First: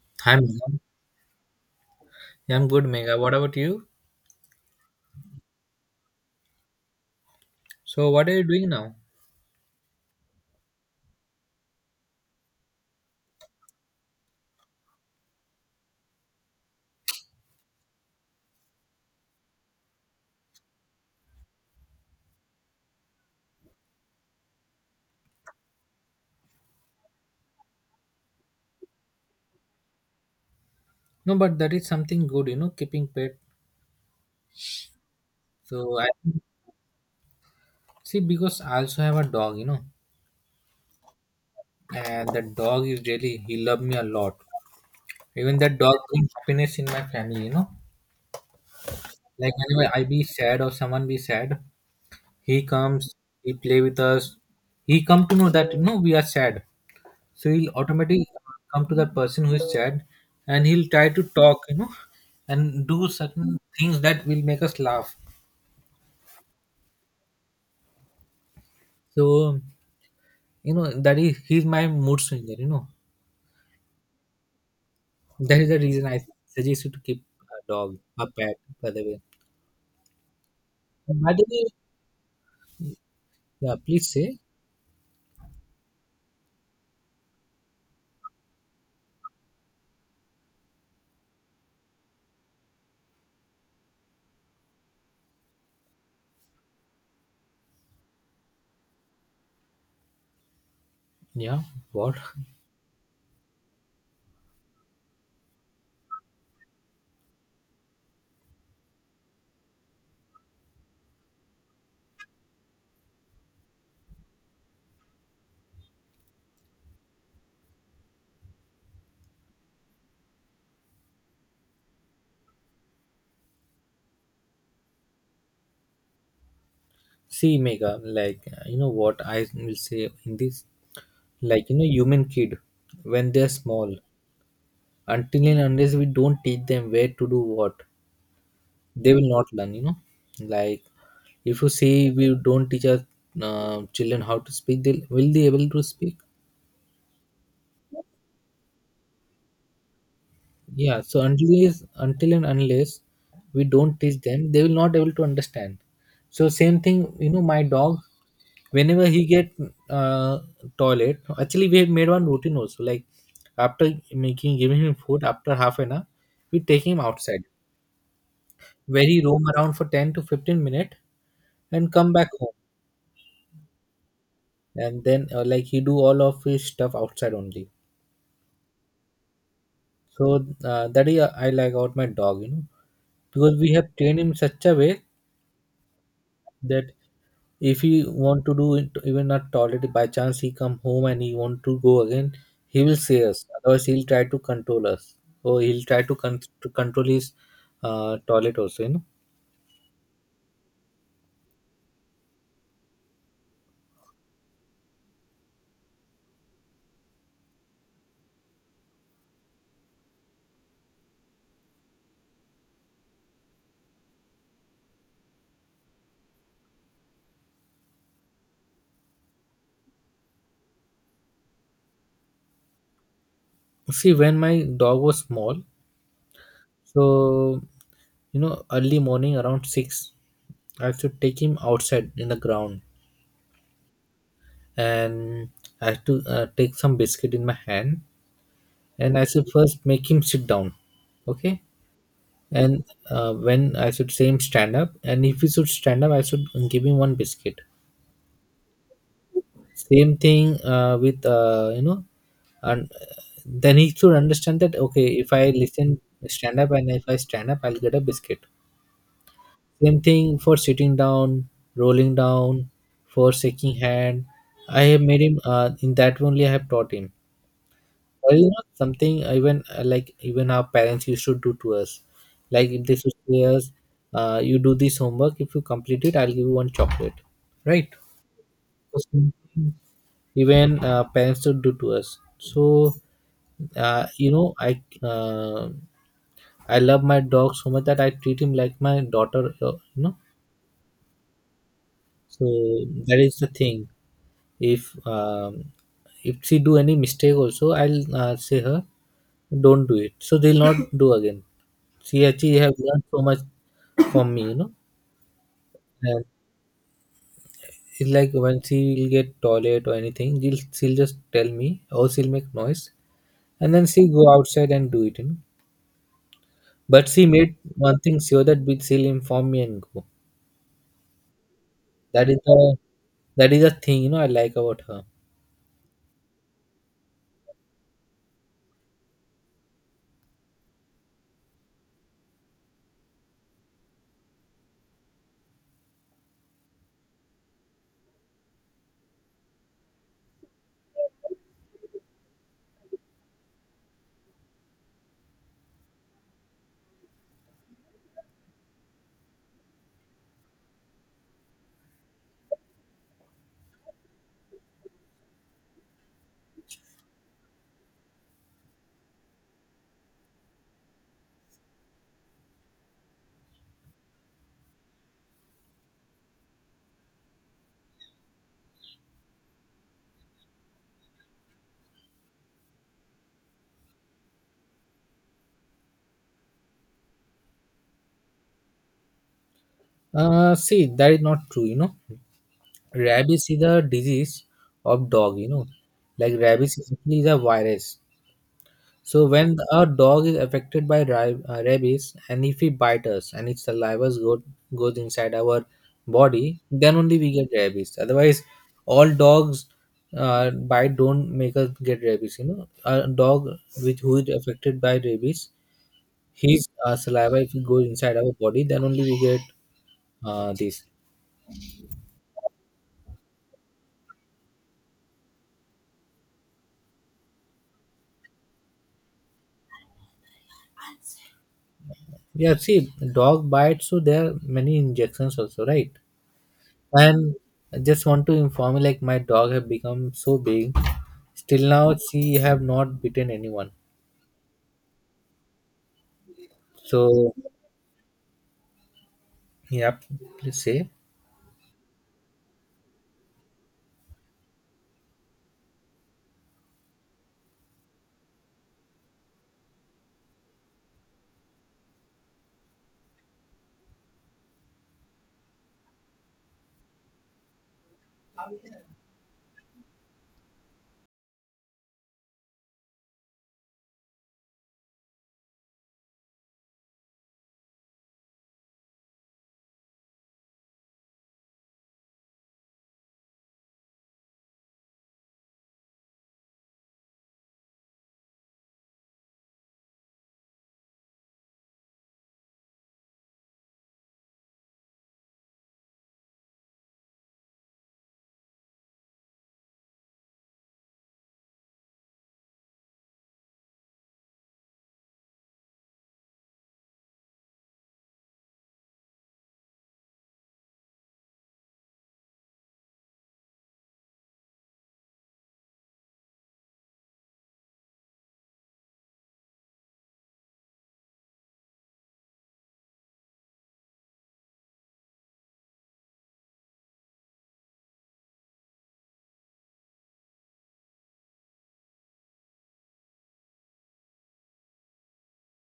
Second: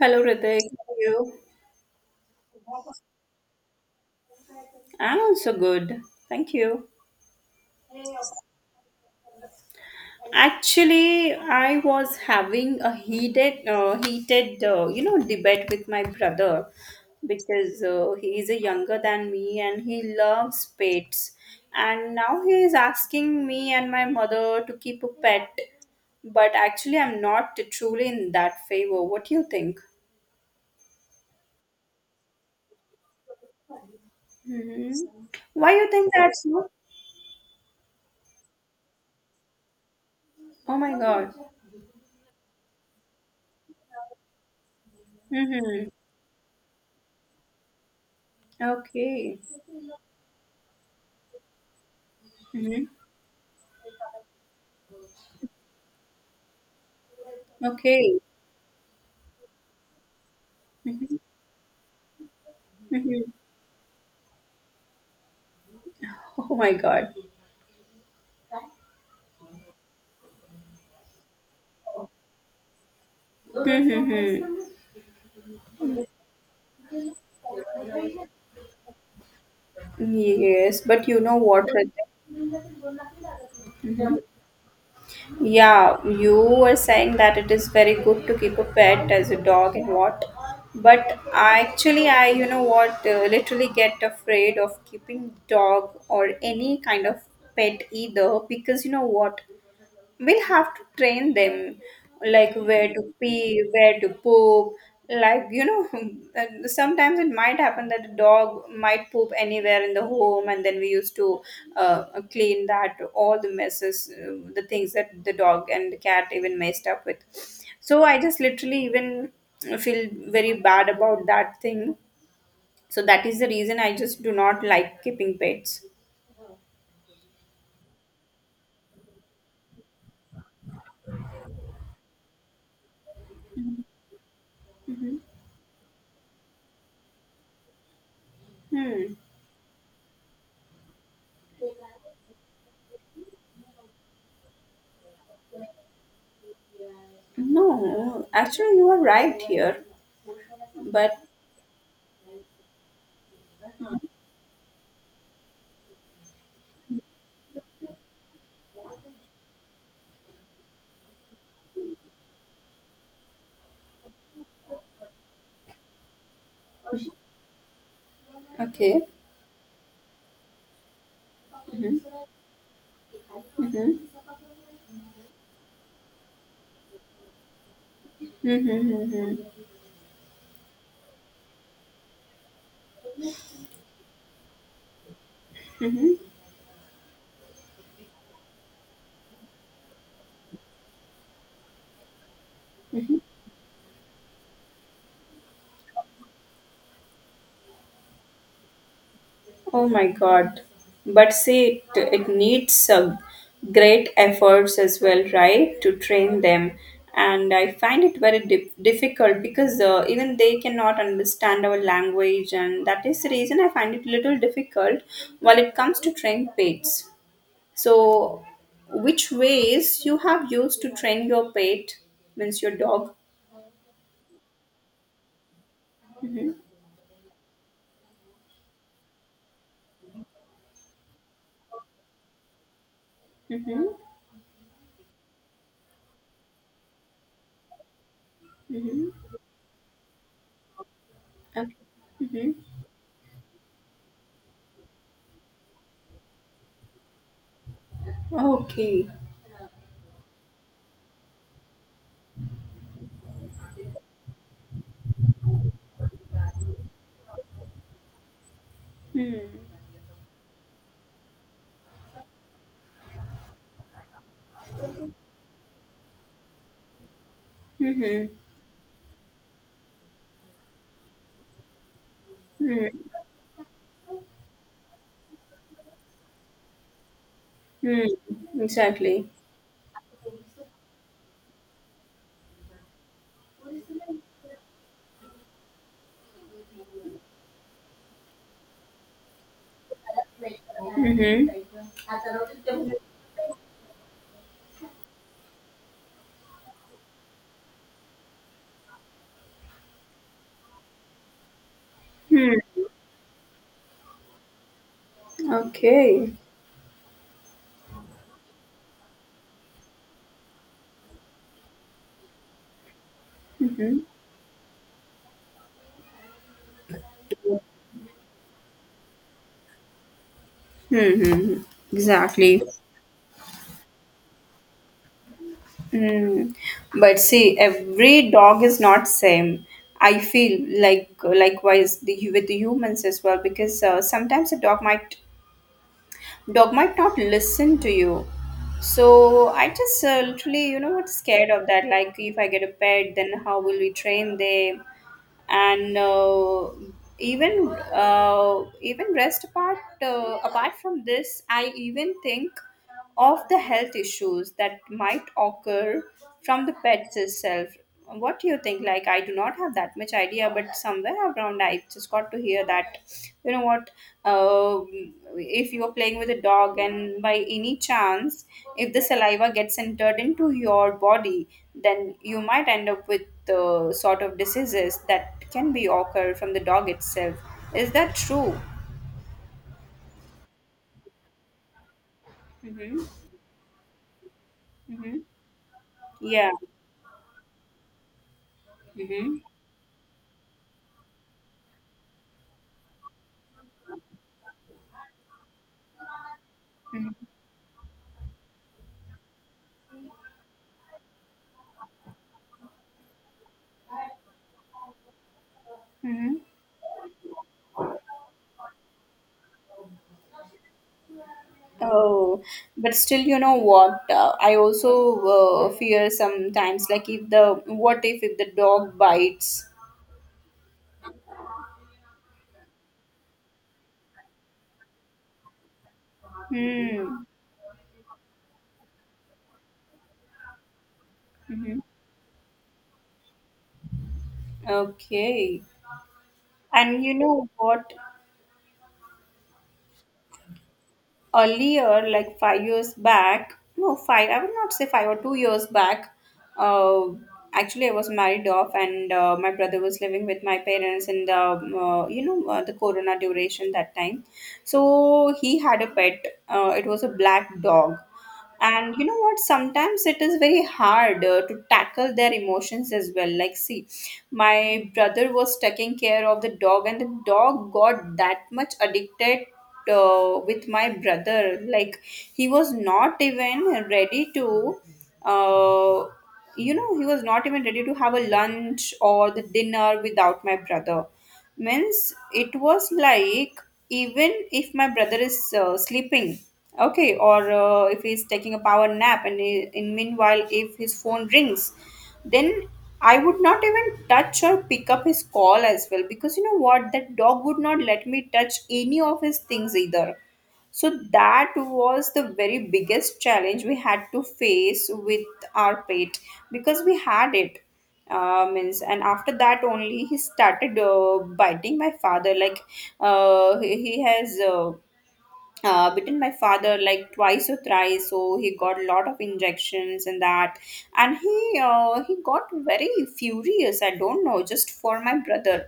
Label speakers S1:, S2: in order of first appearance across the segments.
S1: Hello,
S2: Hi,
S1: Ritik.
S2: Meghna.
S1: How are you?
S2: Yeah, I'm good, Mega. What about you?
S1: I'm also good. Thank you.
S2: So, what are you doing now?
S1: Actually, I was having a heated, debate with my brother because he is a younger than me and he loves pets. And now he is asking me and my mother to keep a pet, but actually, I'm not truly in that favor. What do you think?
S2: No, but that is something good, keeping pet.
S1: hmm Why you
S2: So,
S1: think
S2: I
S1: that's not?
S2: see because I also have a dog,
S1: Oh my God.
S2: and the dog is really he love me a lot. Even that
S1: Mm-hmm.
S2: dog brings happiness in my family.
S1: Okay.
S2: Like whenever I be sad or someone be sad, he
S1: hmm
S2: comes, he play with us. He come to know that we are sad, so he'll
S1: Okay.
S2: automatically come to that person who is sad, and he'll try
S1: hmm
S2: to talk, and do
S1: hmm
S2: certain things that will make us laugh.
S1: Oh my God.
S2: So, that is he's my mood swinger.
S1: hmm
S2: That is the reason I suggest you to keep a dog, a pet, by the way.
S1: Yes, but
S2: And
S1: you
S2: by
S1: know
S2: the way,
S1: what? Rajat?
S2: yeah, please
S1: Mhm.
S2: say,
S1: Yeah, you were saying that it is very good to keep a pet as a dog and what, but I literally get afraid of keeping dog or any kind of pet either because you know what, we'll have to train
S2: yeah,
S1: them
S2: what?
S1: like where to pee where to poop like you know. And sometimes it might happen that a dog might poop anywhere in the home and then we used to uh, clean that all the messes, the things that the dog and the cat even messed up with. So I just literally even feel very bad about that thing. So that is the reason I just do not like keeping pets.
S2: See, Mega, you know what I will say in this? Like, human kid, when they're small,
S1: hmm
S2: until and unless we don't teach them where to do what, they
S1: hmm
S2: will not learn. Like, if you see we don't teach our children how to speak, they will they able to speak?
S1: no, actually you are right here.
S2: Yeah,
S1: But
S2: so unless until and unless we don't teach them, they will not able to understand. So same thing, my dog, whenever he get uh, toilet, actually we have made one routine also. Like after making giving him food, after half an hour, we take him outside
S1: okay.
S2: where he roam around for 10 to 15 minutes and come
S1: hmm
S2: back home,
S1: hmm
S2: and then like he do all of his stuff outside only.
S1: hmm
S2: So that is I like out my dog, because we have trained him such a way
S1: hmm
S2: that if he want to do it even not tolerate by chance he come home and he want to go again, he will say
S1: hmm
S2: us, otherwise he'll try to control us or he'll try to control his toilet also,
S1: Oh my God. But see, it needs great efforts as well, right, to train them. And I find it very difficult because even they cannot understand our language, and that is the reason I find it little difficult while it comes to train pets. So, which ways you have used to train your pet, means your dog?
S2: see when my dog was small,
S1: Mm-hmm.
S2: so early morning around 6 I have to take him outside in the ground,
S1: Mhm.
S2: and I have to take some biscuit in my hand
S1: Mhm.
S2: and I should first make him sit down, okay,
S1: Okay. Mhm.
S2: and when I should say him stand up, and if he should stand up, I should give him one biscuit.
S1: Okay.
S2: Same thing with and then he should understand that okay, if I listen stand up and if I stand up, I'll get a biscuit.
S1: Mm.
S2: Same thing for sitting down, rolling down, for shaking hand. I have made him in that only. I have taught him.
S1: Mhm.
S2: Or something even like even our parents used to do to us, like if
S1: Mm.
S2: they should say us, you do this homework, if you complete it I'll give you one chocolate, right?
S1: Mm.
S2: So
S1: Exactly.
S2: something even parents should do to us, so uh, you know i uh, I love my dog so much that I treat him like my daughter,
S1: Mhm.
S2: so that is the thing. If if she do any mistake also, I'll say her don't do it, so they'll not do again. She
S1: Hmm.
S2: actually have learned so much from me. And
S1: Okay.
S2: it's like when she will get toilet or anything, she'll just tell me or she'll make noise, and then
S1: Mm-hmm.
S2: she go outside and do it. But she made one thing sure that we- she'll inform me and go.
S1: Mm-hmm.
S2: That is
S1: Exactly.
S2: the that is the thing, I like about her.
S1: Mm. But see, every dog is not same. I feel like likewise the, with the humans as well because sometimes a dog might not listen to you. So I just literally, you know what, scared of that, like if I get a pet then how will we train them? And even rest apart, apart from this I even think of the health issues that might occur from the pets itself. What do you think, like I do not have that much idea, but somewhere around I just got to hear that, you know what, uh, if you are playing with a dog and by any chance if the saliva gets entered into your body, then you might end up with the sort of diseases that can be occur from the dog itself. Is that true?
S2: See, that is not true,
S1: Mm-hmm.
S2: Rabies is a disease of
S1: Mm-hmm.
S2: dog. Like
S1: Yeah.
S2: rabies is actually is a virus. So
S1: Mm-hmm.
S2: when a dog is affected by rabies, and if he bites us and its saliva goes inside our body, then only we get rabies. Otherwise, all dogs bite don't make us get rabies. You know, a dog which who is affected by rabies,
S1: Mm-hmm.
S2: his saliva, if it goes inside our body, then only we get this.
S1: Oh, but still, you know what? I also fear sometimes, like if the, what if the dog bites?
S2: Yeah, see, dog bites, so there are many injections also, right?
S1: Hmm.
S2: And I just want to inform you, like my dog have become so big. Still
S1: Mm-hmm.
S2: now, she have not beaten anyone.
S1: Okay. And you
S2: So,
S1: know what?
S2: yeah, please say.
S1: Earlier, like 5 years back, I would not say 5 or 2 years back, uh, actually, I was married off and my brother was living with my parents in the, the corona duration that time. So he had a pet. It was a black dog. And you know what, sometimes it is very hard to tackle their emotions as well. Like see, my brother was taking care of the dog and the dog got that much addicted with my brother, like he was not even ready to uh, he was not even ready to have a lunch or the dinner without my brother. Means it was like, even if my brother is sleeping, okay, or if he's taking a power nap and in meanwhile if his phone rings, then I would not even touch or pick up his call as well, because you know what, that dog would not let me touch any of his things either. So that was the very biggest challenge we had to face with our pet because we had it. Means, and after that only he started biting my father. Like he has bitten my father like twice or thrice, so he got a lot of injections and that. And he got very furious, I don't know, just for my brother.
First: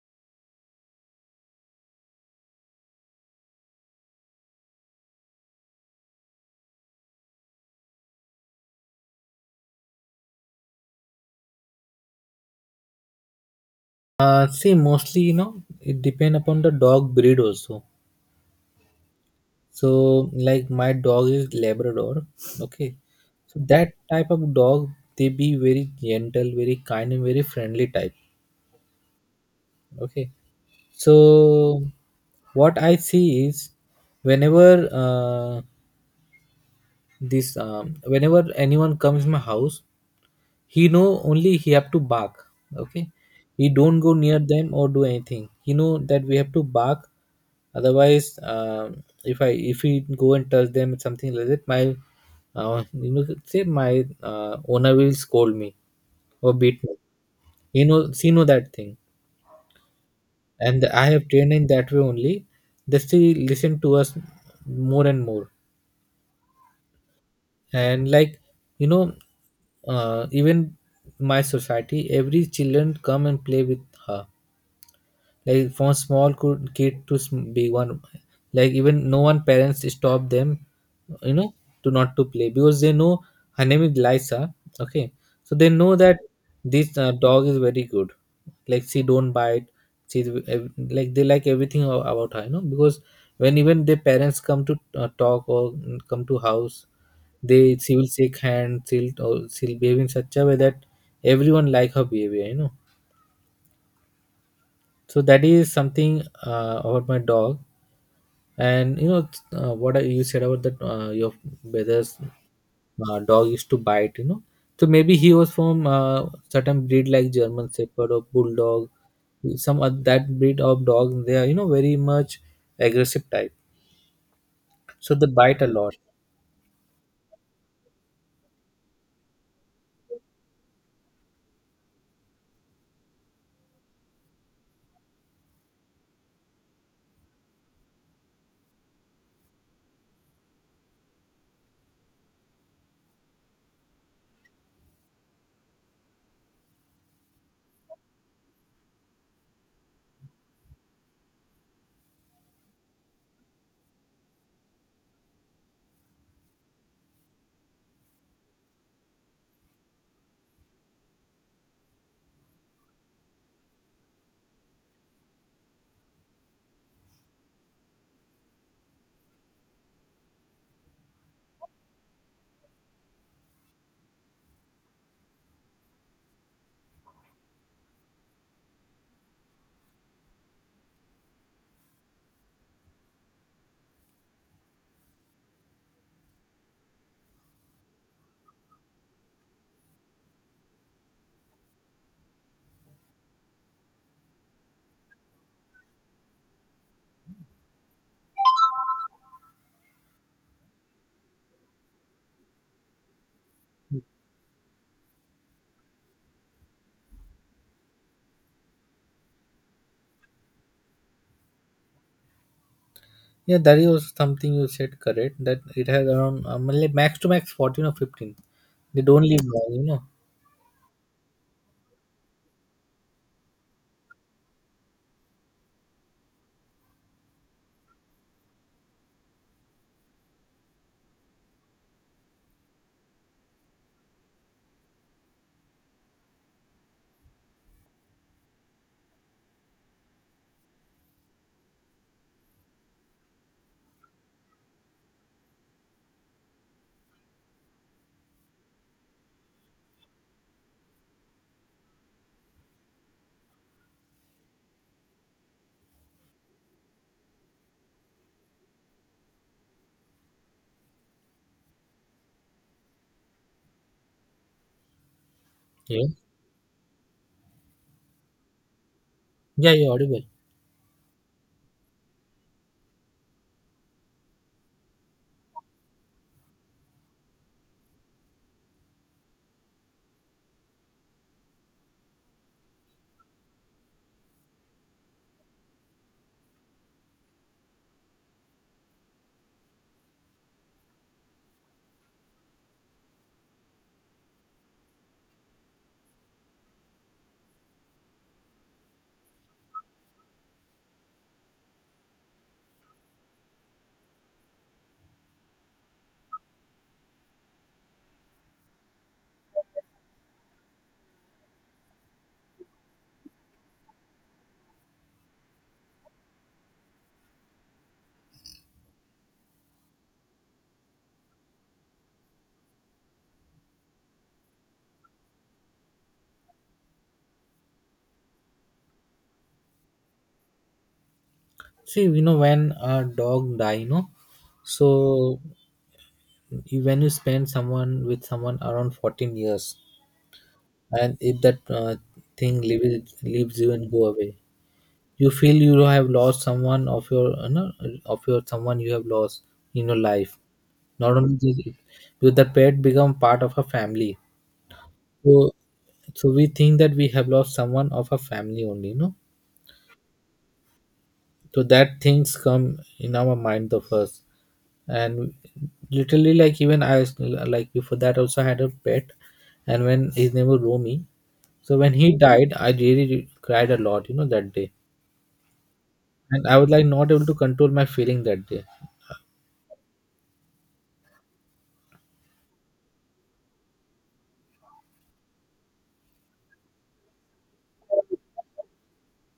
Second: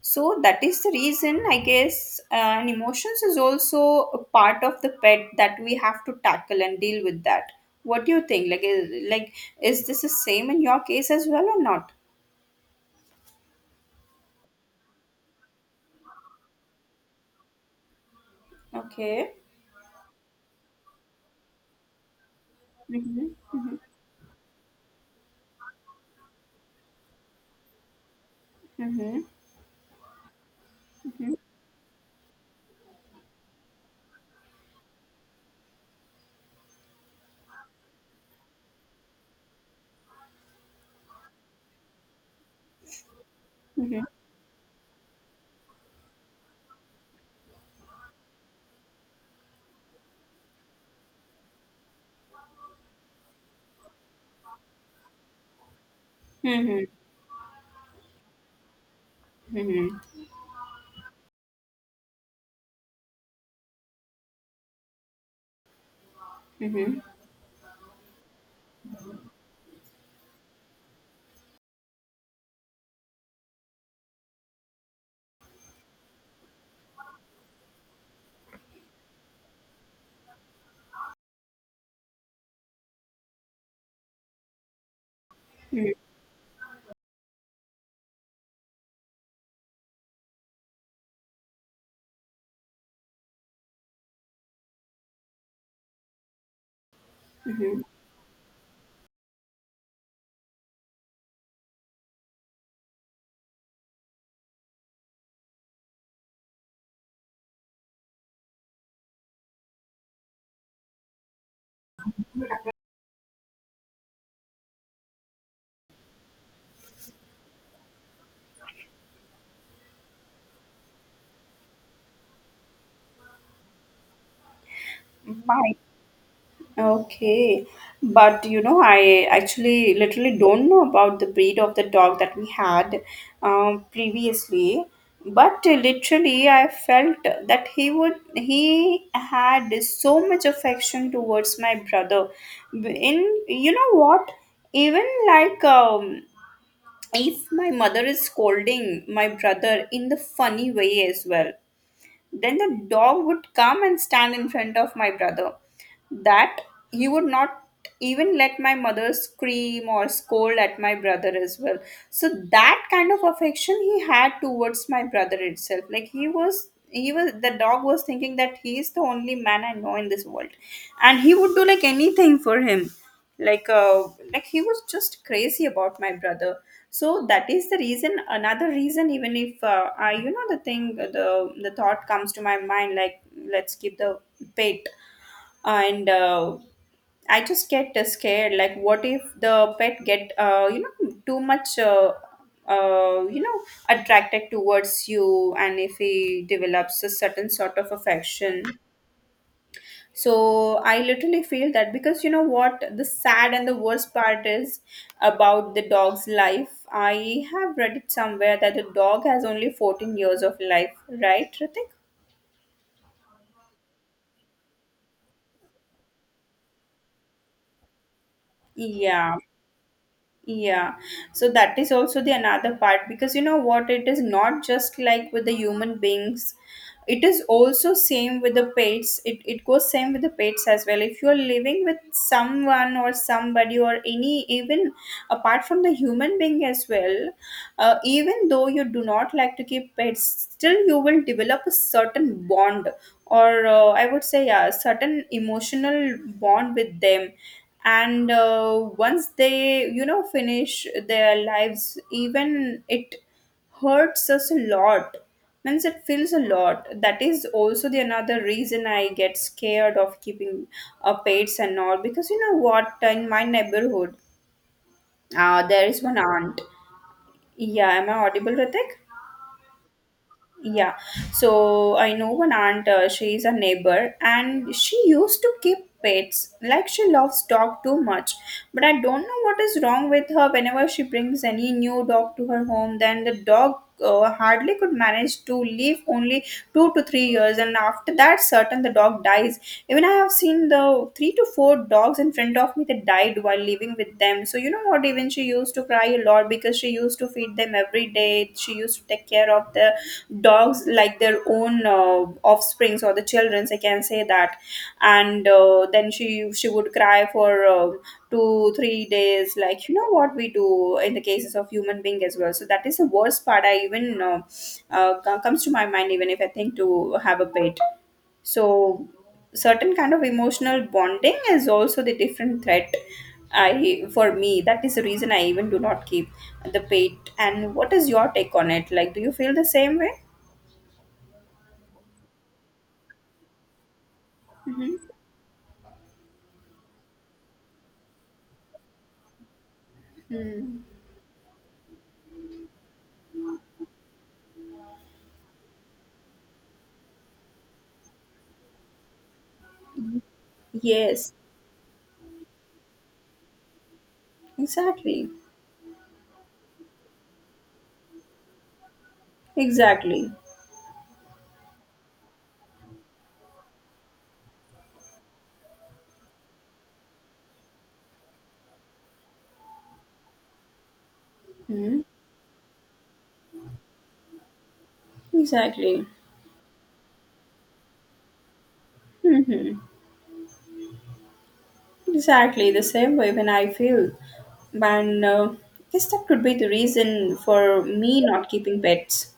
S1: So that is the reason I guess, and emotions is also a part of the pet that we have to tackle and deal with that. What do you think, like is this the same in your case as well or not?
S2: See, mostly, it depend upon the dog breed also.
S1: Okay.
S2: So, like my dog is Labrador. Okay,
S1: Mm-hmm.
S2: so
S1: Mm-hmm.
S2: that type of dog, they be very gentle, very kind, and very friendly type.
S1: Mm-hmm.
S2: Okay, so what I see is, whenever this whenever anyone comes my house, he know only he have to bark. Okay, he don't
S1: Mm-hmm.
S2: go near them or do anything. He know that we have to bark. Otherwise, if we go and touch them something like that, my say my owner will scold me or beat
S1: Mm-hmm.
S2: me. He know she know that thing,
S1: Mm-hmm.
S2: and I have trained in that way only. They still listen to us more and more,
S1: Mm-hmm.
S2: and like you know even my society every children come and play with her, like from small could kid to sm- big one, like even no one parents stop them, you know to not to play, because they know her name is Lisa, okay, so they know that this dog is very good, like she don't bite, she's ev- like they like everything a- about her, because when even their parents come to talk or come to house, they
S1: Mm-hmm.
S2: she will shake hands, she'll, or she'll behave in such a way that everyone like her behavior, so that is something about my dog. And what you said about that your brother's dog used to bite, so maybe he was from certain breed like German Shepherd or Bulldog, some of that breed of dog they are, very much aggressive type, so they bite a
S1: mm
S2: lot.
S1: Okay, but you know, I actually literally don't know about the breed of the dog that we had previously. But literally, I felt that he had so much affection towards my brother. In you know what, even like if my mother is scolding my brother in the funny way as well, then the dog would come and stand in front of my brother. That he would not even let my mother scream or scold at my brother as well. So that kind of affection he had towards my brother itself. Like he was the dog was thinking that he is the only man I know in this world. And he would do like anything for him. Like like he was just crazy about my brother. So that is the reason, another reason, even if I, you know, the thing the thought comes to my mind like let's keep the pet. And I just get scared. Like, what if the pet get too much uh, you know attracted towards you, and if he develops a certain sort of affection? So I literally feel that, because you know what, the sad and the worst part is about the dog's life. I have read it somewhere that the dog has only 14 years of life, right, Ritik?
S2: Yeah, that is also something you said correct, that it has around like max to max 14 or 15, they don't
S1: Yeah,
S2: live long,
S1: yeah, so that is also the another part, because you know what, it is not just like with the human beings, it is also same with the pets. It goes same with the pets as well. If you are living with someone or somebody or any even apart from the human being as well, even though you do not like to keep pets, still you will develop a certain bond or I would say, yeah, certain emotional bond with them. And once they, you know, finish their lives, even it hurts us a lot. Means it feels a lot. That is also the another reason I get scared of keeping pets and all. Because you know what, in my neighborhood there is
S2: yeah,
S1: one aunt. Yeah, am I audible, Ritik?
S2: yeah, you're audible.
S1: Yeah, so I know one aunt, she is a neighbor, and she used to keep pets. Like she loves dog too much. But I don't know what is wrong with her. Whenever she brings any new dog to her home, then the dog hardly could manage to live only 2 to 3 years, and after that, certain the dog dies. Even I have seen the three to four dogs in front of me that died while living with them. So you know what? Even she used to cry a lot because she used to feed them every day. She used to take care of the dogs like their own offsprings or the childrens, I can say that. And then she would cry for 2 3 days like you know what we do in the cases of human being as well. So that is the worst part. I even comes to my mind even if I think to have a pet. So certain kind of emotional bonding is also the different threat, I for me that is the reason I even do not keep the pet. And what is your take on it, like do you feel the same way?
S2: See, when a dog die,
S1: Mhm.
S2: so you- when you spend someone with someone around 14 years,
S1: Hmm.
S2: and if that thing leaves you and go away, you feel you have lost someone of your, of your, someone you have lost in your life. Not
S1: Yes,
S2: only this, because the pet become part of a family.
S1: exactly.
S2: So, so we think that we have lost someone of a family only,
S1: Exactly.
S2: So that things come in our mind of us. And literally like even I was- like before that also I had a pet, and when his name was Romy, so when
S1: Hmm.
S2: he died I really cried a lot, that day,
S1: Exactly.
S2: and I was like not able to control my feeling that day.
S1: hmm Exactly. The same way when I feel. And guess that could be the reason for me not keeping pets.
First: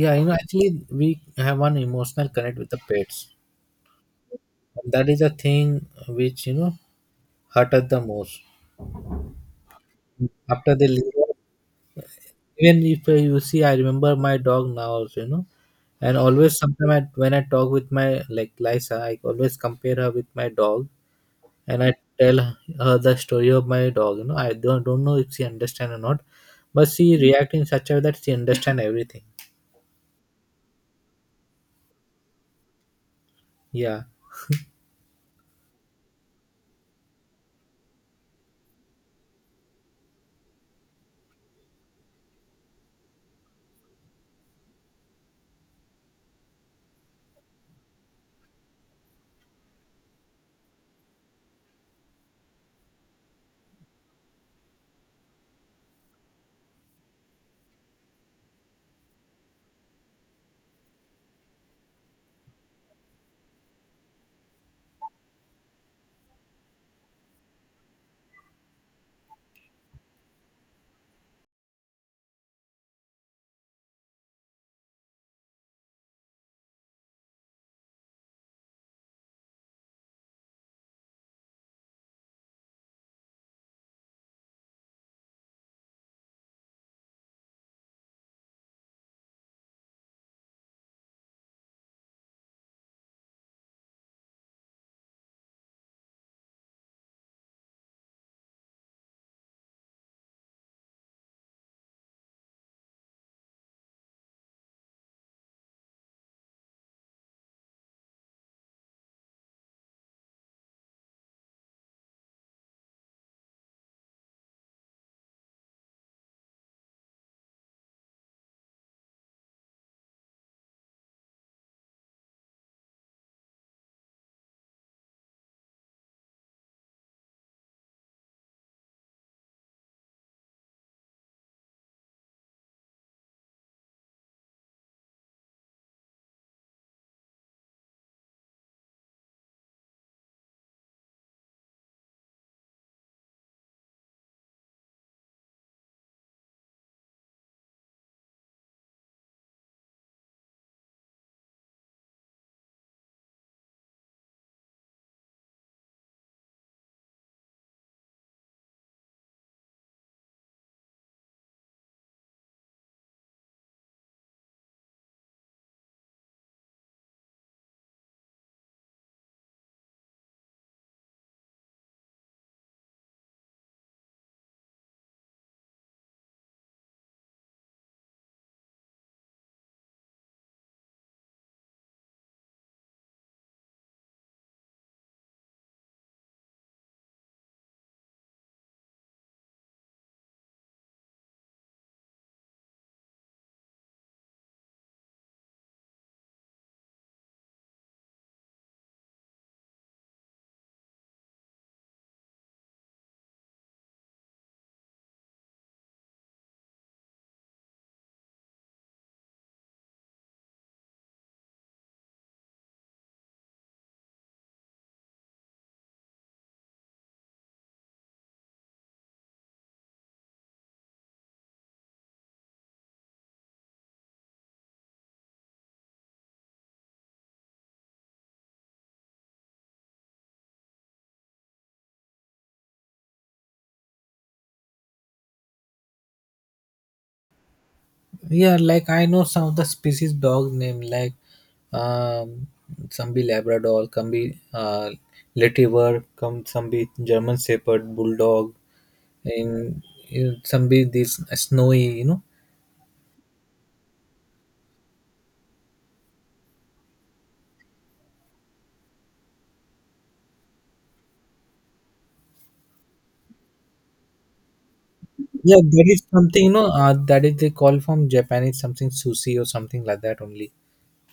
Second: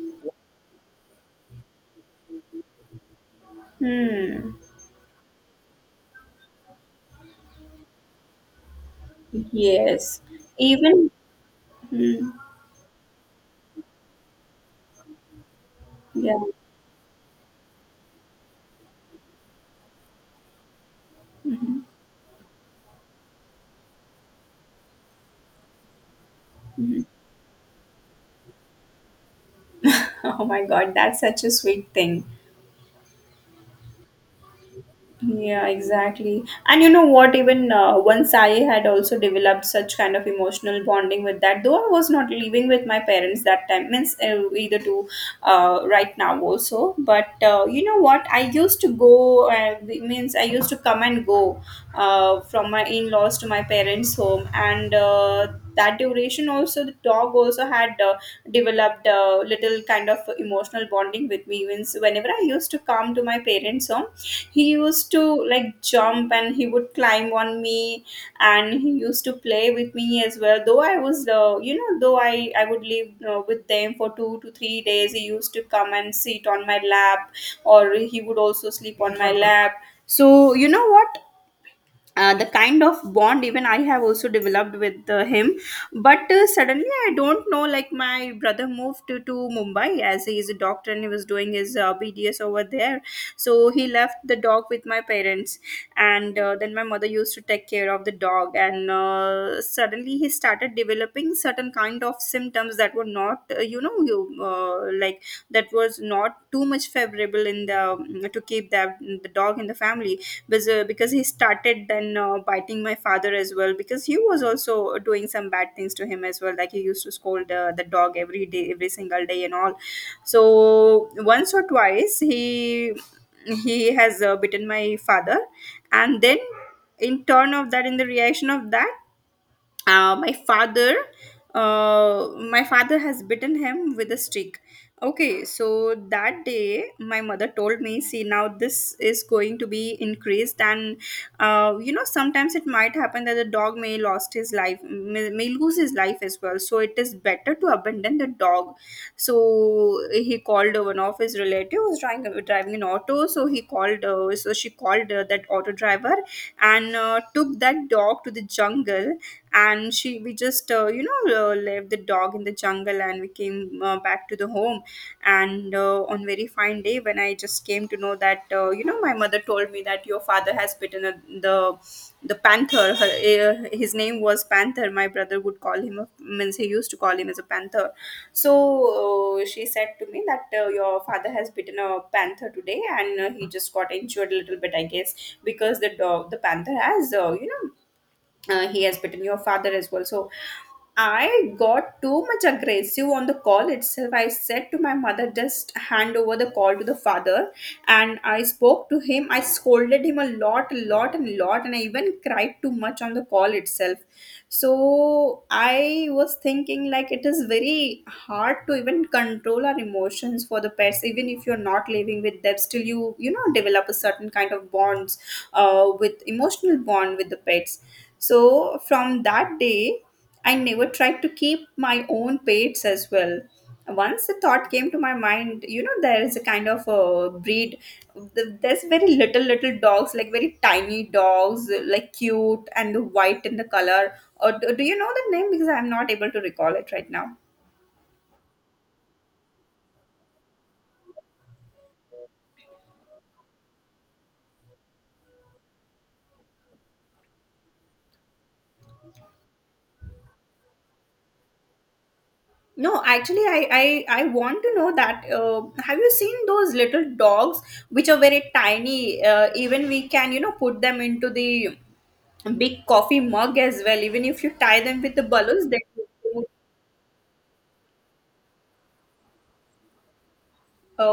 S2: Yeah, actually we have one emotional connect with the pets,
S1: Hmm.
S2: and that is a thing which, hurt us the most
S1: Yes.
S2: after they
S1: Even.
S2: leave.
S1: Hmm.
S2: Even if you see, I remember my dog now also, and
S1: Yeah.
S2: always sometimes when I talk with my like Lisa, I always compare her with my dog,
S1: hmm
S2: and I tell her the story of my dog. I don't know if she understand or not, but she react in such a way that she understand everything.
S1: Oh my God, that's such a sweet thing.
S2: Yeah,
S1: Yeah, exactly. And you know what? Even once I had also developed such kind of emotional bonding with that, though I was not living with my parents that time, means either to right now also. But you know what? I used to go, means I used to come and go from my in laws to my parents' home. And that duration also, the dog also had. Developed a little kind of emotional bonding with me. Means whenever I used to come to my parents' home, he used to like jump and he would climb on me, and he used to play with me as well. Though I was, though I would live with them for 2 to 3 days. He used to come and sit on my lap, or he would also sleep on my lap. So you know what? The kind of bond even I have also developed with him. But suddenly I don't know, like my brother moved to Mumbai, as he is a doctor and he was doing his BDS over there. So he left the dog with my parents, and then my mother used to take care of the dog. And suddenly he started developing certain kind of symptoms that were not, you know you like, that was not too much favorable in the to keep that the dog in the family, because he started then biting my father as well, because he was also doing some bad things to him as well, like he used to scold the dog every day, every single day and all. So once or twice he has bitten my father. And then, in turn of that, in the reaction of that, uh, my father uh, my father has bitten him with a stick. Okay, so that day my mother told me, see, now this is going to be increased, and you know, sometimes it might happen that the dog may lost his life, may lose his life as well. So it is better to abandon the dog. So he called one of his relatives was driving, driving an auto, so he called so she called that auto driver, and took that dog to the jungle. And she, we just, left the dog in the jungle, and we came back to the home. And on very fine day, when I just came to know that, you know, my mother told me that your father has bitten a, the the panther, her, his name was Panther. My brother would call him a, means he used to call him as a Panther. So she said to me that your father has bitten a panther today, and he just got injured a little bit, I guess, because the dog, the panther has, he has bitten your father as well. So I got too much aggressive on the call itself. I said to my mother, just hand over the call to the father. And I spoke to him, I scolded him a lot, a lot and a lot, and I even cried too much on the call itself. So I was thinking, like, it is very hard to even control our emotions for the pets. Even if you're not living with them, still you know, develop a certain kind of bonds, with emotional bond with the pets. So from that day, I never tried to keep my own pets as well. Once the thought came to my mind, you know, there is a kind of a breed. There's very little, little dogs, like very tiny dogs, like cute and white in the color. Or do you know the name? Because I'm not able to recall it right now.
S2: yeah, like I know some of the species dog name like um, some be Labrador, can be Letiver, come some be German Shepherd, Bulldog, and in some be this snowy,
S1: No, actually, I want to know that. Have you seen those little dogs which are very tiny? Even we can, you know, put them into the big coffee mug as well. Even if you tie them with the
S2: Yeah,
S1: balloons, they.
S2: that is something that is they call from Japanese something sushi or something like that only.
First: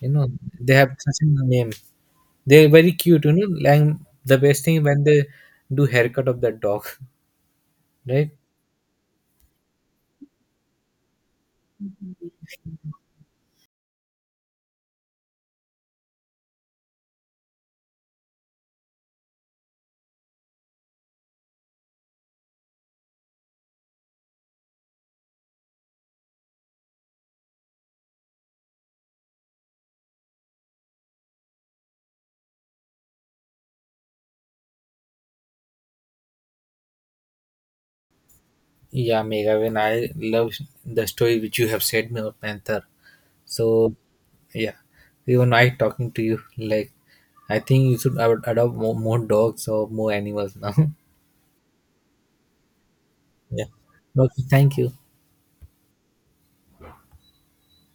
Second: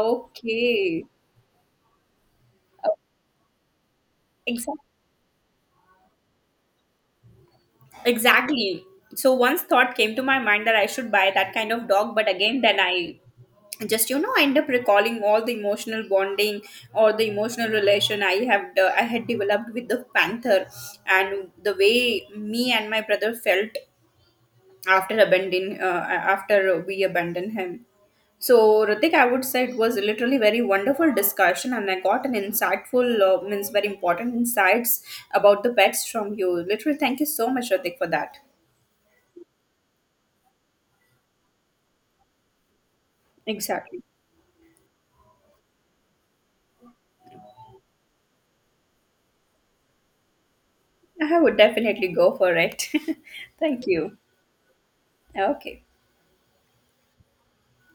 S2: You know, they have such a name. They're very cute, Like the best thing
S1: exactly.
S2: when they do haircut of the dog, right?
S1: Exactly. So once thought came to my mind that I should buy that kind of dog. But again, then I, just you know, I end up recalling all the emotional bonding or the emotional relation I have I had developed with the Panther, and the way me and my brother felt after abandoning, after we abandoned him. So, Ritik, I would say it was literally very wonderful discussion, and I got an insightful, means very important insights about the pets from you. Literally, thank you so much, Ritik, for that.
S2: Yeah, Mega. When I love the story which you have said me about Panther. So
S1: Exactly.
S2: yeah, even I talking to you like I think you should adopt more dogs or more animals now.
S1: I would definitely go for it.
S2: yeah.
S1: Thank you.
S2: Okay. Thank you.
S1: Okay.